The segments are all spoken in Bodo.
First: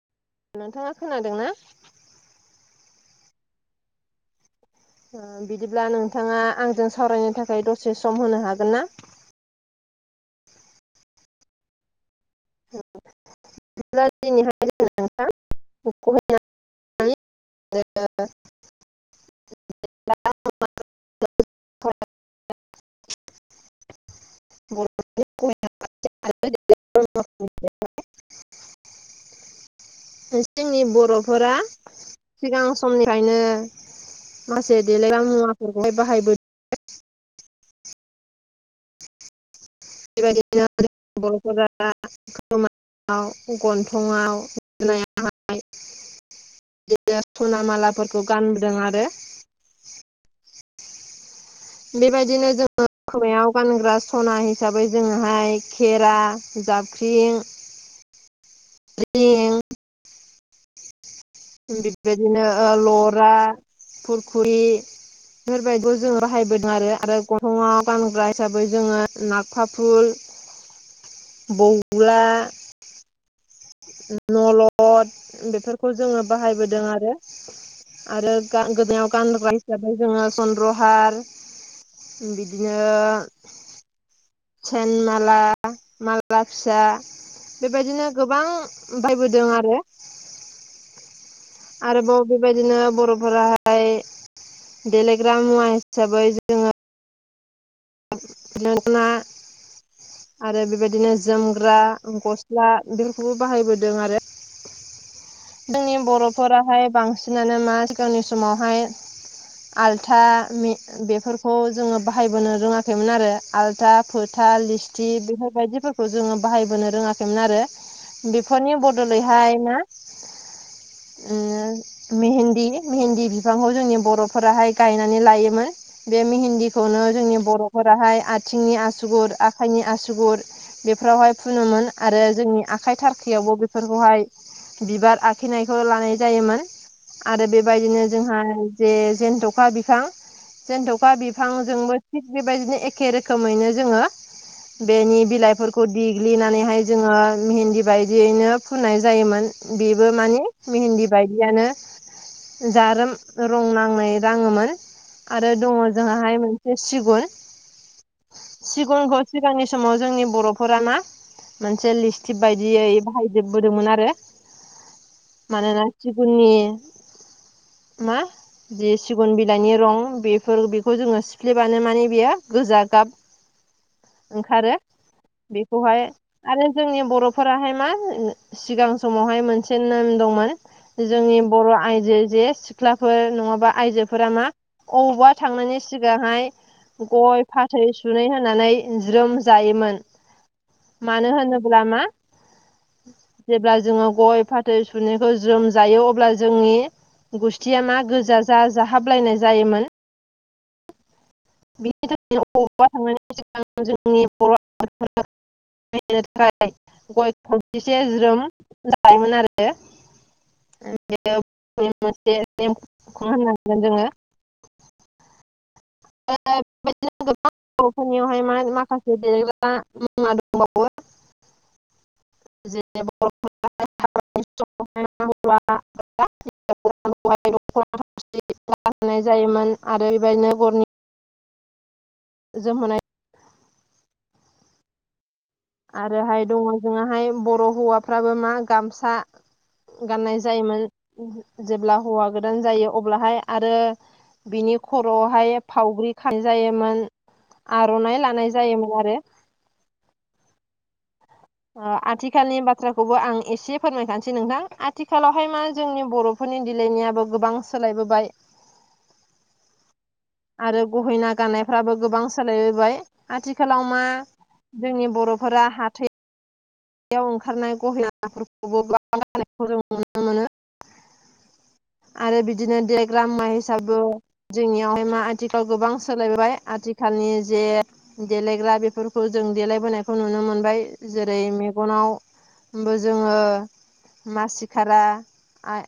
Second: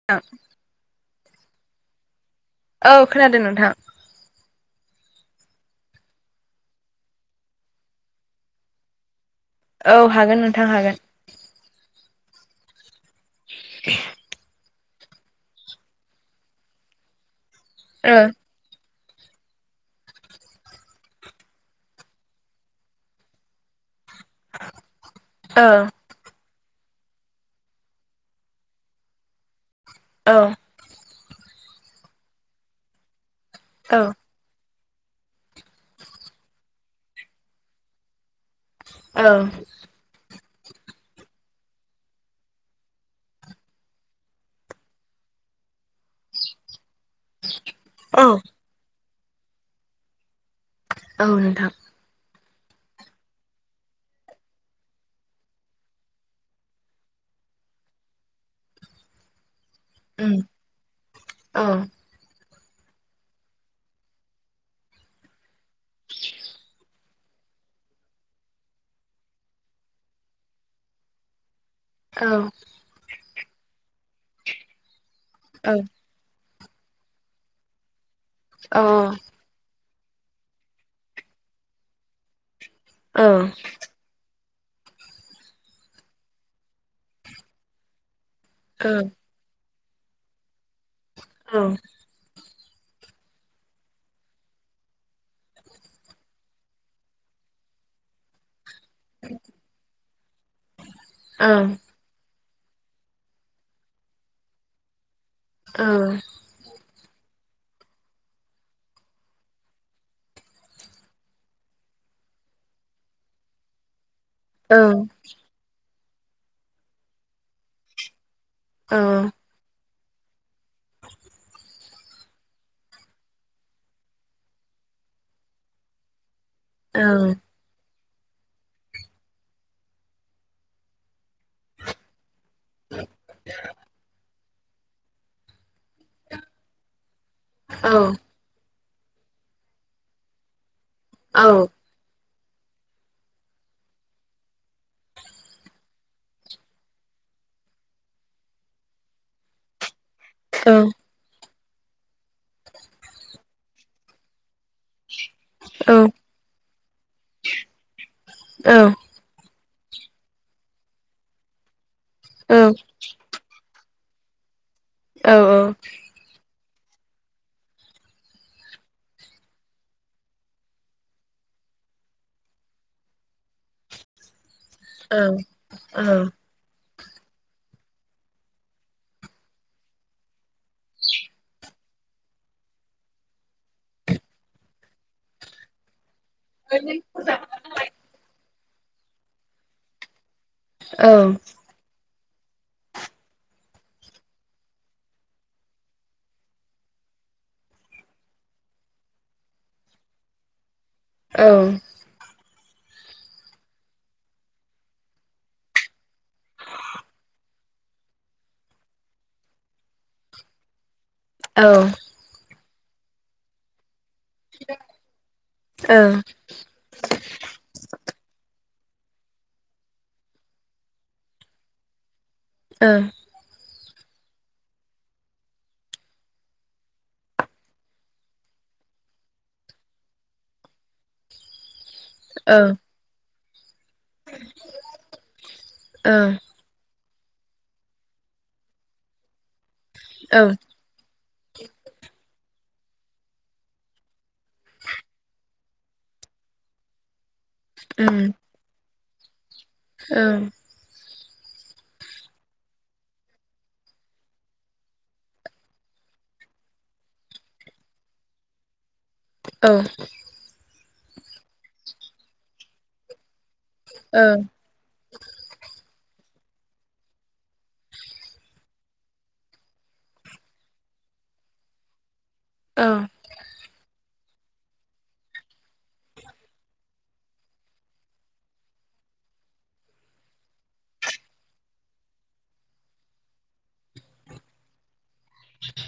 [unintelligible] नोंथाङा खोनादों ना? औ खोनादों नोंथां ओ बिदिब्ला नोंथाङा आंजों सावरायनो थाखाय दसे सम होनो हागोन ना औ हागोन नोंथां हागोन [unintelligible] ओ [unintelligible] [unintelligible] औ औ जोंनि बर'फोरा सिगां समनिफ्रायनो औ मासे देलायग्रा मुवाफोरखौहाय बाहायबो औ [unintelligible] आव गन्थंआव [unintelligible] बिदिनो सना मालाफोरखौ गानबोदों आरो औ नोंथां बेबायदिनो जोङो खोमायाव गानग्रा सना हिसाबै जोङोहाय खेरा जाबख्रिं [unintelligible] उम औ बेबायदिनो ओ लरा फुरखुरि बेफोरबायबो जों बाहायबोदों आरो आरो ग -थङाव गानग्रा हिसाबै जोङो नाफा फुल बौ उला औ नलद औ बेफोरखौ जोङो बाहायबोदों आरो आरो गां औ गोदनायाव गानग्रा हिसाबै जोङो सन्द्रहार उम बिदिनो औ सेन माला माला फिसा बेबायदिनो गोबां औ उम बायबोदों आरो औ। आरोबाव बेबायदिनो बर'फोराहाय देलायग्रा मुवा हिसाबै जों - [unintelligible] आरो बेबायदिनो जोमग्रा औ गस्ला बेफोरखौबो बाहायबोदों आरो। औ जोंनि औ बर'फोराहाय बांसिनानो मा सिगांनि समावहाय आलथा मि बेफोरखौ जोङो बाहायबोनो रोङाखैमोन आरो आल्था फोथा औ उम औ लिस्टि बेफोरबायदिफोरखौ जोङो बाहायबोनो रोङाखैमोन आरो बिफोरनि औ बदलैहाय ना [inaudible] ओ मेहेन्दि मेहेन्दि बिफांखौ जोंनि बर'फोराहाय गायनानै लायोमोन। बे मेहेन्दि -खौनो जोंनि बर'फोराहाय आथिंनि आसुगुर, आखाइनि आसुगुर बेफोरावहाय फुनोमोन आरो जोंनि आखाइ थारखायावबो बेफोरखौहाय बिबार आखिनायखौ लानाय जायोमोन आरो बेबायदिनो जोंहा जे जेेनथ'खा बिफां जेन्थ'खा बिफांजोंबो थिग बेबायदिनो एखे रोखोमैनो जोङो बेनि बिलाइफोरखौ देग्लिनानैहाय जोङो मिहिन्दि बायदियैनो फुननाय जायोमोन बिबो माने मेहेन्दि बायदियानो जारोम रं नांनाय राङोमोन आरो दङ जोंआहाय मोनसे सिगुन सिगुनखौ सिगांनि समाव जोंनि बर'फोरा मा मोनसे लिस्टिक बायदियै बाहायजोबबोदोंमोन आरो मानोना सिगुननि मा जि सिगुन बिलाइनि रं बेफोर बिखौ जोङो सिफ्लेबानो माने बेयो गोजा गाब [inaudible] ओंखारो बेखौहाय आरो जोंनि बर'फोराहाय मा ओ सिगां समावहाय मोनसे नेम दंमोन जोंनि बर' आइजो जे सिब सिख्लाफोर नङाबा आइजोफोरा मा अबावबा थांनायनि सिगांहाय गय फाथ -थै सुनै होनानै ज्रोम जायोमोन मानो होनोब्ला मा अब्ला जोङो गय फाथै सुनैखौ ज्रोम जायो अब्ला जोंनि गुस्थिया मा गोजा जा जाहाबलायनाय जायोमोन। औ। बिनि थाखायनो अबेबा थांनायनि सिगां जोंनि बर'फोरा [unintelligible] नो थाखाय गय खावसेसे ज्रोम जायोमोन आरो। [unintelligible] ओ बेबो मोनसे नेमखौनो होननां सिगोन जोङो [unintelligible] ओ। ओ बेबायदिनो गोबां बर'फोरनियावहाय मान माखासे देलायग्रा मुवा दंबावो। [unintelligible] [unintelligible] [unintelligible] जायोमोन आरो बेबायदिनो बरनि जोम होनाय आरोहाय दङ जोङाहाय बर' हौवाफ्राबो मा गामसा गाननाय जायोमोन जेब्ला हौवा गोदान जायो अब्लाहाय आरो बिनि खर'आवहाय फावग्रि खानाय जायोमोन आर'नाइ लानाय जायोमोन आरो। ओं ओ आथिखालनि बाथ्राखौबो आं एसे फोरमाय खानोसै नोंथां आथिखालावहाय मा जोंनि बर' फोरनि देलायनायाबो गोबां सोलायबोबाय। औ। आरो गहेना गाननायफ्राबो गोबां सोलायबोबाय आथिखालाव मा जोंनि बर'फोरा हाथाय याव ओंखारनाय गहेना फोरखौबो गाननायखौ जों नुनो मोनो। आरो बिदिनो देलायग्रा मुवा हिसाबो जोंनियावहाय मा आथिखाल गोबां सोलायबोबाय आथिखालनि जे देलायग्रा बेफोरखौ जों देलायबोनायखौ नुनो मोनबाय जेरै मे मेगनावबो जोङो मासिखारा आइ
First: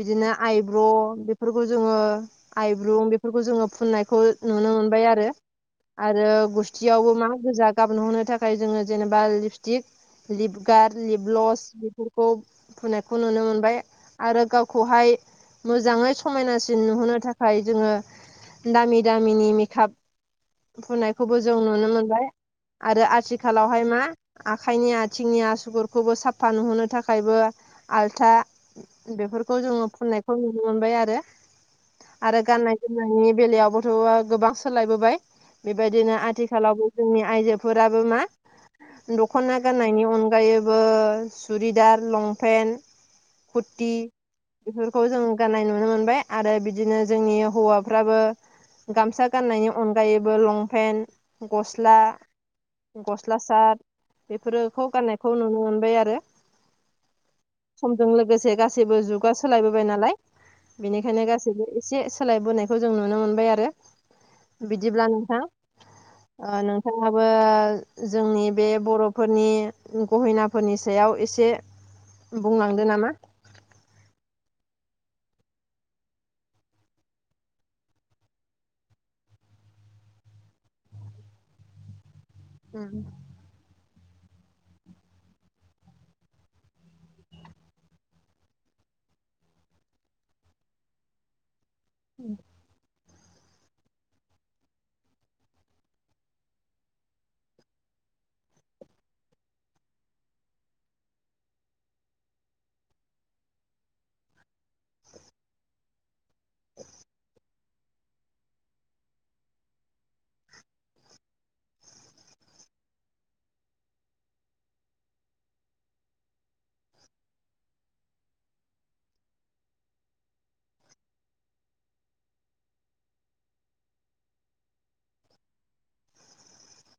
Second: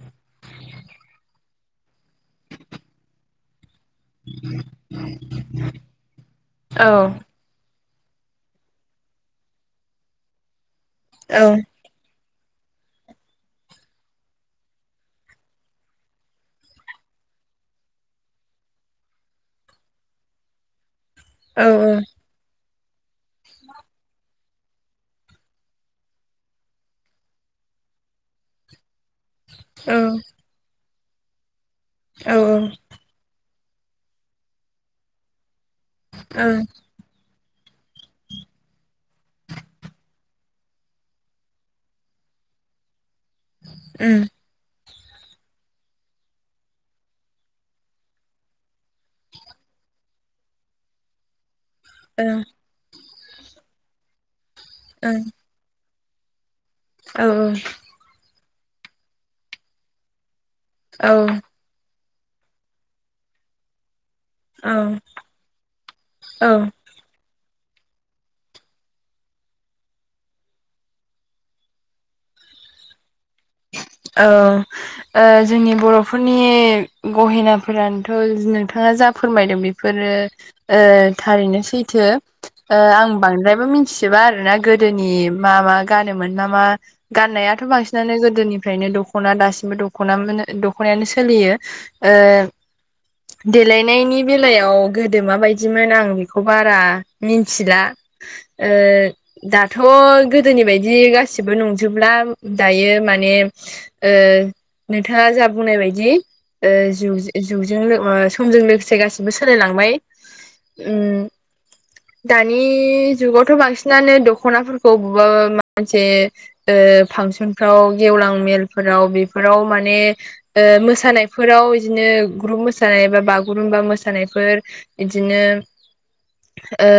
बिदिनो आइब्र' बेफोरखौ जोङो आइब्रुं बेफोरखौ जोङो फुननाय खौ नुनो मोनबाय आरो आरो औ गुस्थियावबो मा गोजा गाब नुहोनो थाखाय जोङो जेनेबा लिपस्टिक, लिपगार्ड, औ लिपग्लस फोरखौ फुननायखौ नुनो मोनबाय। आरो गावखौहाय मोजाङै समायनासिन नुहोनो थाखाय जोङो दामि दामिनि मेखाब फुननायखौबो औ जों नुनो मोनबाय आरो आथिखालावहाय मा आखाइनि, आथिंनि आसुगुरखौबो साफा नुहोनो थाखायबो आल्था बेफोरखौ जोङो फुननायखौ नुनो मोनबाय आरो आरो गाननाय जोम नायनि बेलायावबोथ' गोबां सोलायबोबाय बेबायदिनो आथिखालावबो जोंनि आइजोफोराबो मा दख'ना गाननायनि अनगायैबो सुरिदार लंपेन्ट खुरति बेफोरखौ जों गाननाय नुनो मोनबाय आरो बिदिनो जोंनि हौवाफ्राबो गामसा गाननायनि अनगायैबो लंपेन्ट गस्ला, गस्ला सार्थ बेफोरोखौ गाननायखौ नुनो मोनबाय आरो। औ औ। समजों लोगोसे गासैबो जुगा सोलायबोबाय नालाय बेनिखायनो गासैबो से सोलायबोनायखौ जों नुनो मोनबाय आरो। औ बिदिब्ला नोंथां ओ नों थांआबो जोंनि बे बर'फोरनि गहेनाफोरनि सायाव एसे बुंलांदो नामा? औ ओ जोंनि बर'फोरनि गहेनाफोरानोथ' नोंथाङा जा फोरमायदों बे फोरो ओ थारैनो सैथो ओ उम आं बांद्रायबो मिथ सिबा आरो ना गोदोनि मा मा गानोमोन मा मा गाननायाथ' बांसिनानो गो दोनिफ्रायनो दख'ना दासिमबो दखना दख'नायानो सोलियो। ओ देलायनायनि बेलायाव गोदो माबायदिमोन आं बेखौ बारा मिन्थिला। ओ दाथ' गोदोनि बायदि गासिबो नंजोबला दायो मा ने ओ नोंथाङा जा बुंनाय बायदि ओ जुगजों लो समजों लोगोसे गासिबो सोलाय लांबाय। ओम दानि जुगावथ' बांसिनानो दख'नाफोरखौ बबेबा मोनसे ओ फांसनफ्राव गेवलां मेलफोराव बेफोराव माने ओ मोसानायफोराव इदिनो ग्रुप मोसानाय बा बागुरुमबा मोसानायफोर बिदिनो ओ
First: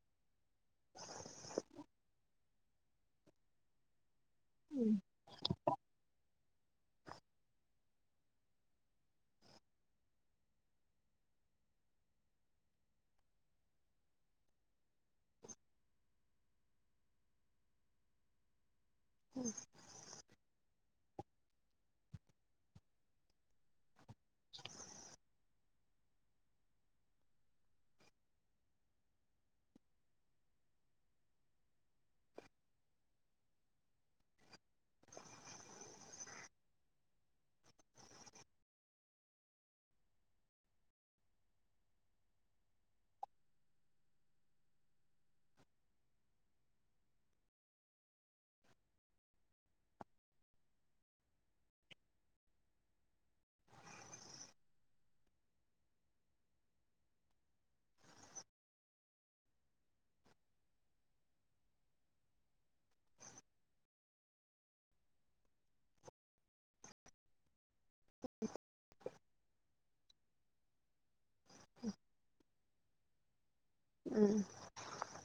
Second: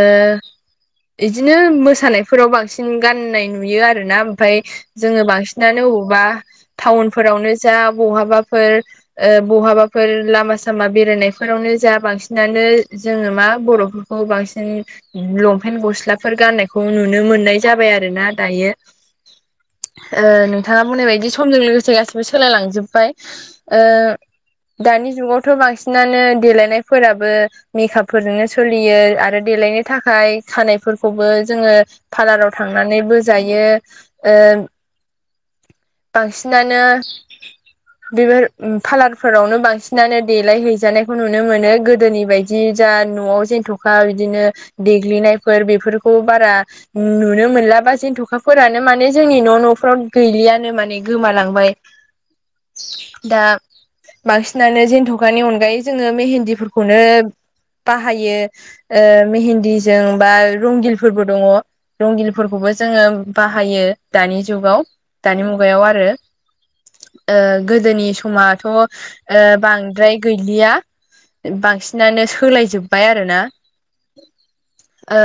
इदिनो मोसानायफोराव बांसिन गाननाय नुयो आरोना ओमफ्राय जोङो बांसिन बा टाउनफोरावनो जा बहाबाफोर ओ बहाबाफोर लामा सामा बेरायनायफोरावनो जा बांसिनानो जोङो मा बर' खौ बांसिन लंपेन्ट गस्लाफोर गाननायखौ नुनो मोननाय जाबाय आरो ना दायो। [inaudible] ओ नोंथाङा बुंनाय बायदि समजों लोगोसे गासिबो सोलायलांजोबबाय। ओ दानि जुगावथ' बांसिनानो देलायनायफोराबो मेकाप फोरजोंनो सोलियो आरो देलायनो खानायफोरखौबो जोङो फारलार आव थांनानै बोजायो ओ बांसिनानो बेफोर पार्लारफोरावनो बांसिनानो देलाय हैैजानायखौ नुनो मोनो गोदोनि बाय दि जा न'आव जेनथ'खा बिदिनो देग्लिनायफोर बेफोरखौ बारा नुनो मोनला बा जेनथ'खाफोरानो माने जोंनि न' न' फ्राव गैलियानो माने गोमालांबाय। दा बांसिनानो जेेनथ'खानि अनगायै जोङो मेहेन्ददिफोरखौनो बाहायो। ओ मेहेन्दीजों बा रंगिलफोरबो दङ। रंगिलफोरखौबो जोङो बाहायो दानि जुगाव दानि मुगायाव आरो ओ गोदोनि समथ' ओ बांद्राय गैलिया बांसिनानो सोलाय जोब्बाय आरोना। [inaudible] ओ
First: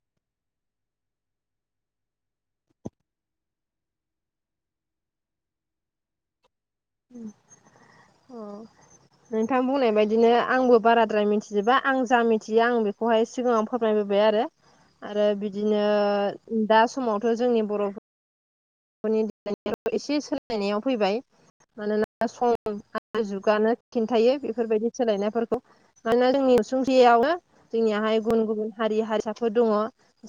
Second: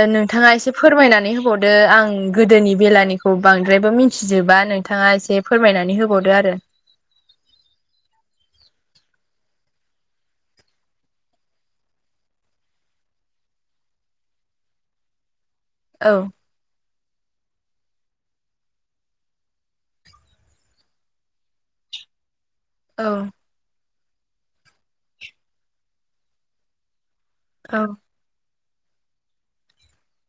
ओ नोंथाङा एसे फोरमायनानै होबावदो आं गोदोनि बेलानि खौ बांद्रायबो मिथिजोबा नोंथाङा एसे फोरमायनानै होबावदो आरो। उम औ [inaudible] नोंथां बुंनाय बायदिनो आंबो बाराद्राय मिथिजोबा आं जा मिथियो आं बेखौहाय सिगाङाव फोरमायबोबाय आरो आरो बिदिनो औ दा समावथ' जोंनि बर' [unintelligible] एसे सोलायनायाव फैबाय मानोना सम औ आरो जुगानो खिन्थायो बेफोरबायदि सोलायनायफोरखौ मानोना जोंनि उसुंसेयावनो औ जोंनियाहाय गुबुन गुबुन हारि हारसाफीर दंङ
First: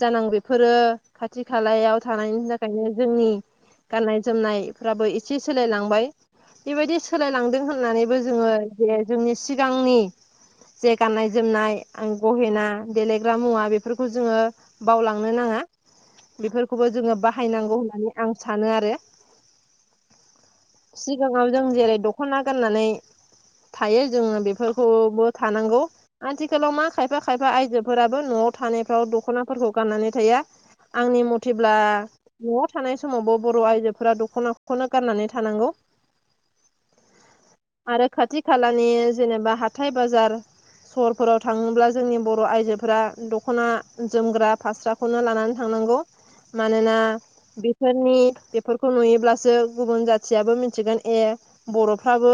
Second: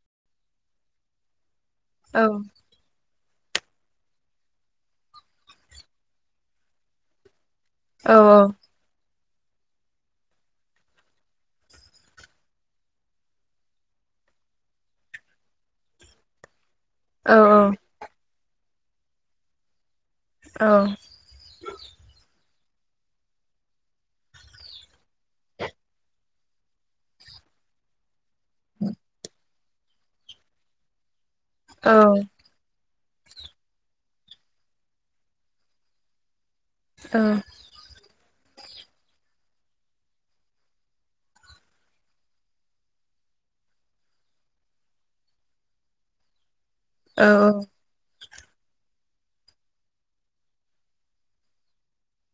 जानां बेफोरो खाथि खालायाव औ थानायनि थाखायनो जोंनि गाननाय जोमनायफ्राबो एसे सोलायलांबाय बेबायदि सोलायलांदों औ होननानैबो जोङो। जे जोंनि सिगांनि जे गाननाय जोमनाय आं गहेना देलेग्रा मुवा बेफोरखौ जोङो बावलांनो नाङा। बेफोरखौबो जोङो औ बाहायनांगौ होननानै आं सानो आरो। औ सिगाङाव जों जेरै दख'ना गाननानै थायो जोङो बेफोरखौबो-बो थानांगौ। आथिखालाव मा खायफा खायफा आयजोफोराबो न'आव थानायफ्राव दख'नाफोरखौ गाननानै थाया आंनि मथेब्ला औ बे थानाय समावबो बर' आइजोफोरा दख'नाखौनो गाननानै थानांगौ। औ आरो खाथि खालानि जेनेबा हाथाय बाजार सहरफोराव थाङोब्ला जोंनि बर' आइजोफोरा दख'ना जोमग्रा फास्रा खौनो लानानै थांनांगौ मानोना औ बेफोरनि बेफोरखौ नुयोब्लासो गुबुन जाथियाबो मिथिगोन ए बर'फ्राबो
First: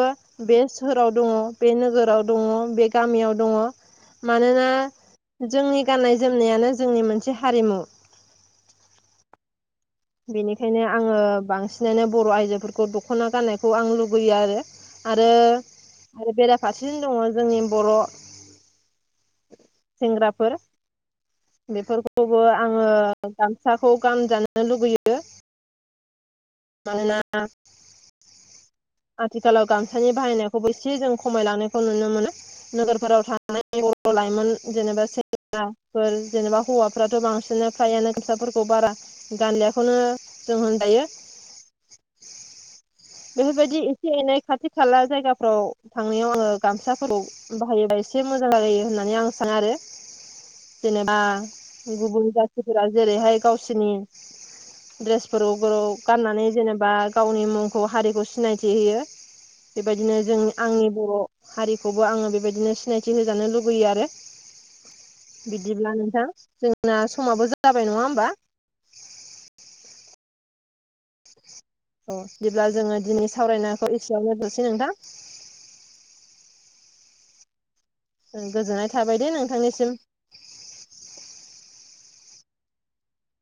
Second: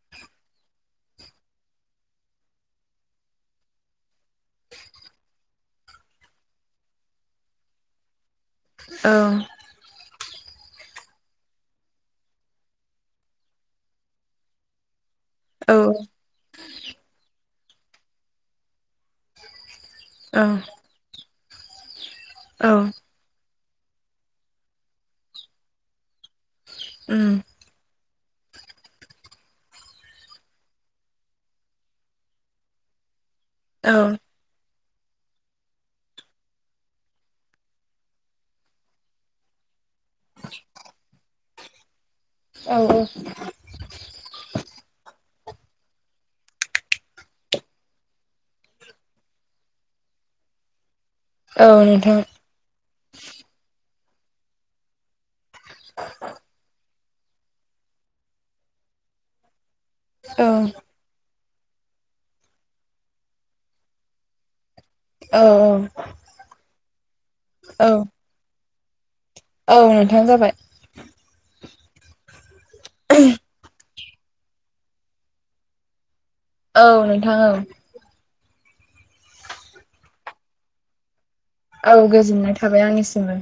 बे सोहोराव दङ बे नोगोराव दङ बे गामियाव दङ। मानोना जोंनि गाननाय जोमनायानो जोंनि मोनसे हारिमु। औ बेनिखायनो आङो बांसिनानो बर' आइजोफोरखौ दख'ना गाननायखौ आं लुगैयो आरो। आरो औ आरो बेरा फारसेजों दङ जोंनि बर' औ सेंग्राफोर बेफोरखौबो औ आङो गामसाखौ गानजानो लुुबैयो। मानोना [inaudible] आथिखालाव गामसानि बाहायनायखौबो एसे जों खमायलांनायखौ नुनो मोनो नोगोरफोराव थां थांनाय औ बर' लाइमोन जेनेबा सेंग्राफोर जेनेबा हौवाफ्राथ' बांसिन फ्रायानो गामसाफोरखौ बारा गानलिआखौनो जों होनजायो। औ बेबायदि एसे एनै खाथि खाला जायगाफोराव थांनायाव आङो गामसाफोरखौ बाहायोबा एसे मोजां जायो होननानै आं सानो आरो जेनेबा औ नोंथां गुबुन जाथिफ्रा जेरैहाय गावसिनि द्रेस ग्रौ ग्रौ गाननानै जेनेबा गावनि मुंखौ हारिखौ सिनायथि होयो। बेबायदिनो जों औ आंनि बर' हारिखौबो आङो बेबायदिनो सिनायथि होजानो लुुबैयो आरो। औ बिदिब्ला नोंथां जोंना समाबो औ जाबाय नङा होमबा? औ नोंथां जाबाय। औ बिदिब्ला जोङो दिनै सावरायनायखौ एसेयावनो दोनथ'सै नोंथां। औ नोंथां औ ओं गोजोननाय थाबाय दे नोंथांनिसिम। औ गोजोननाय थाबाय आंनिसिमबो।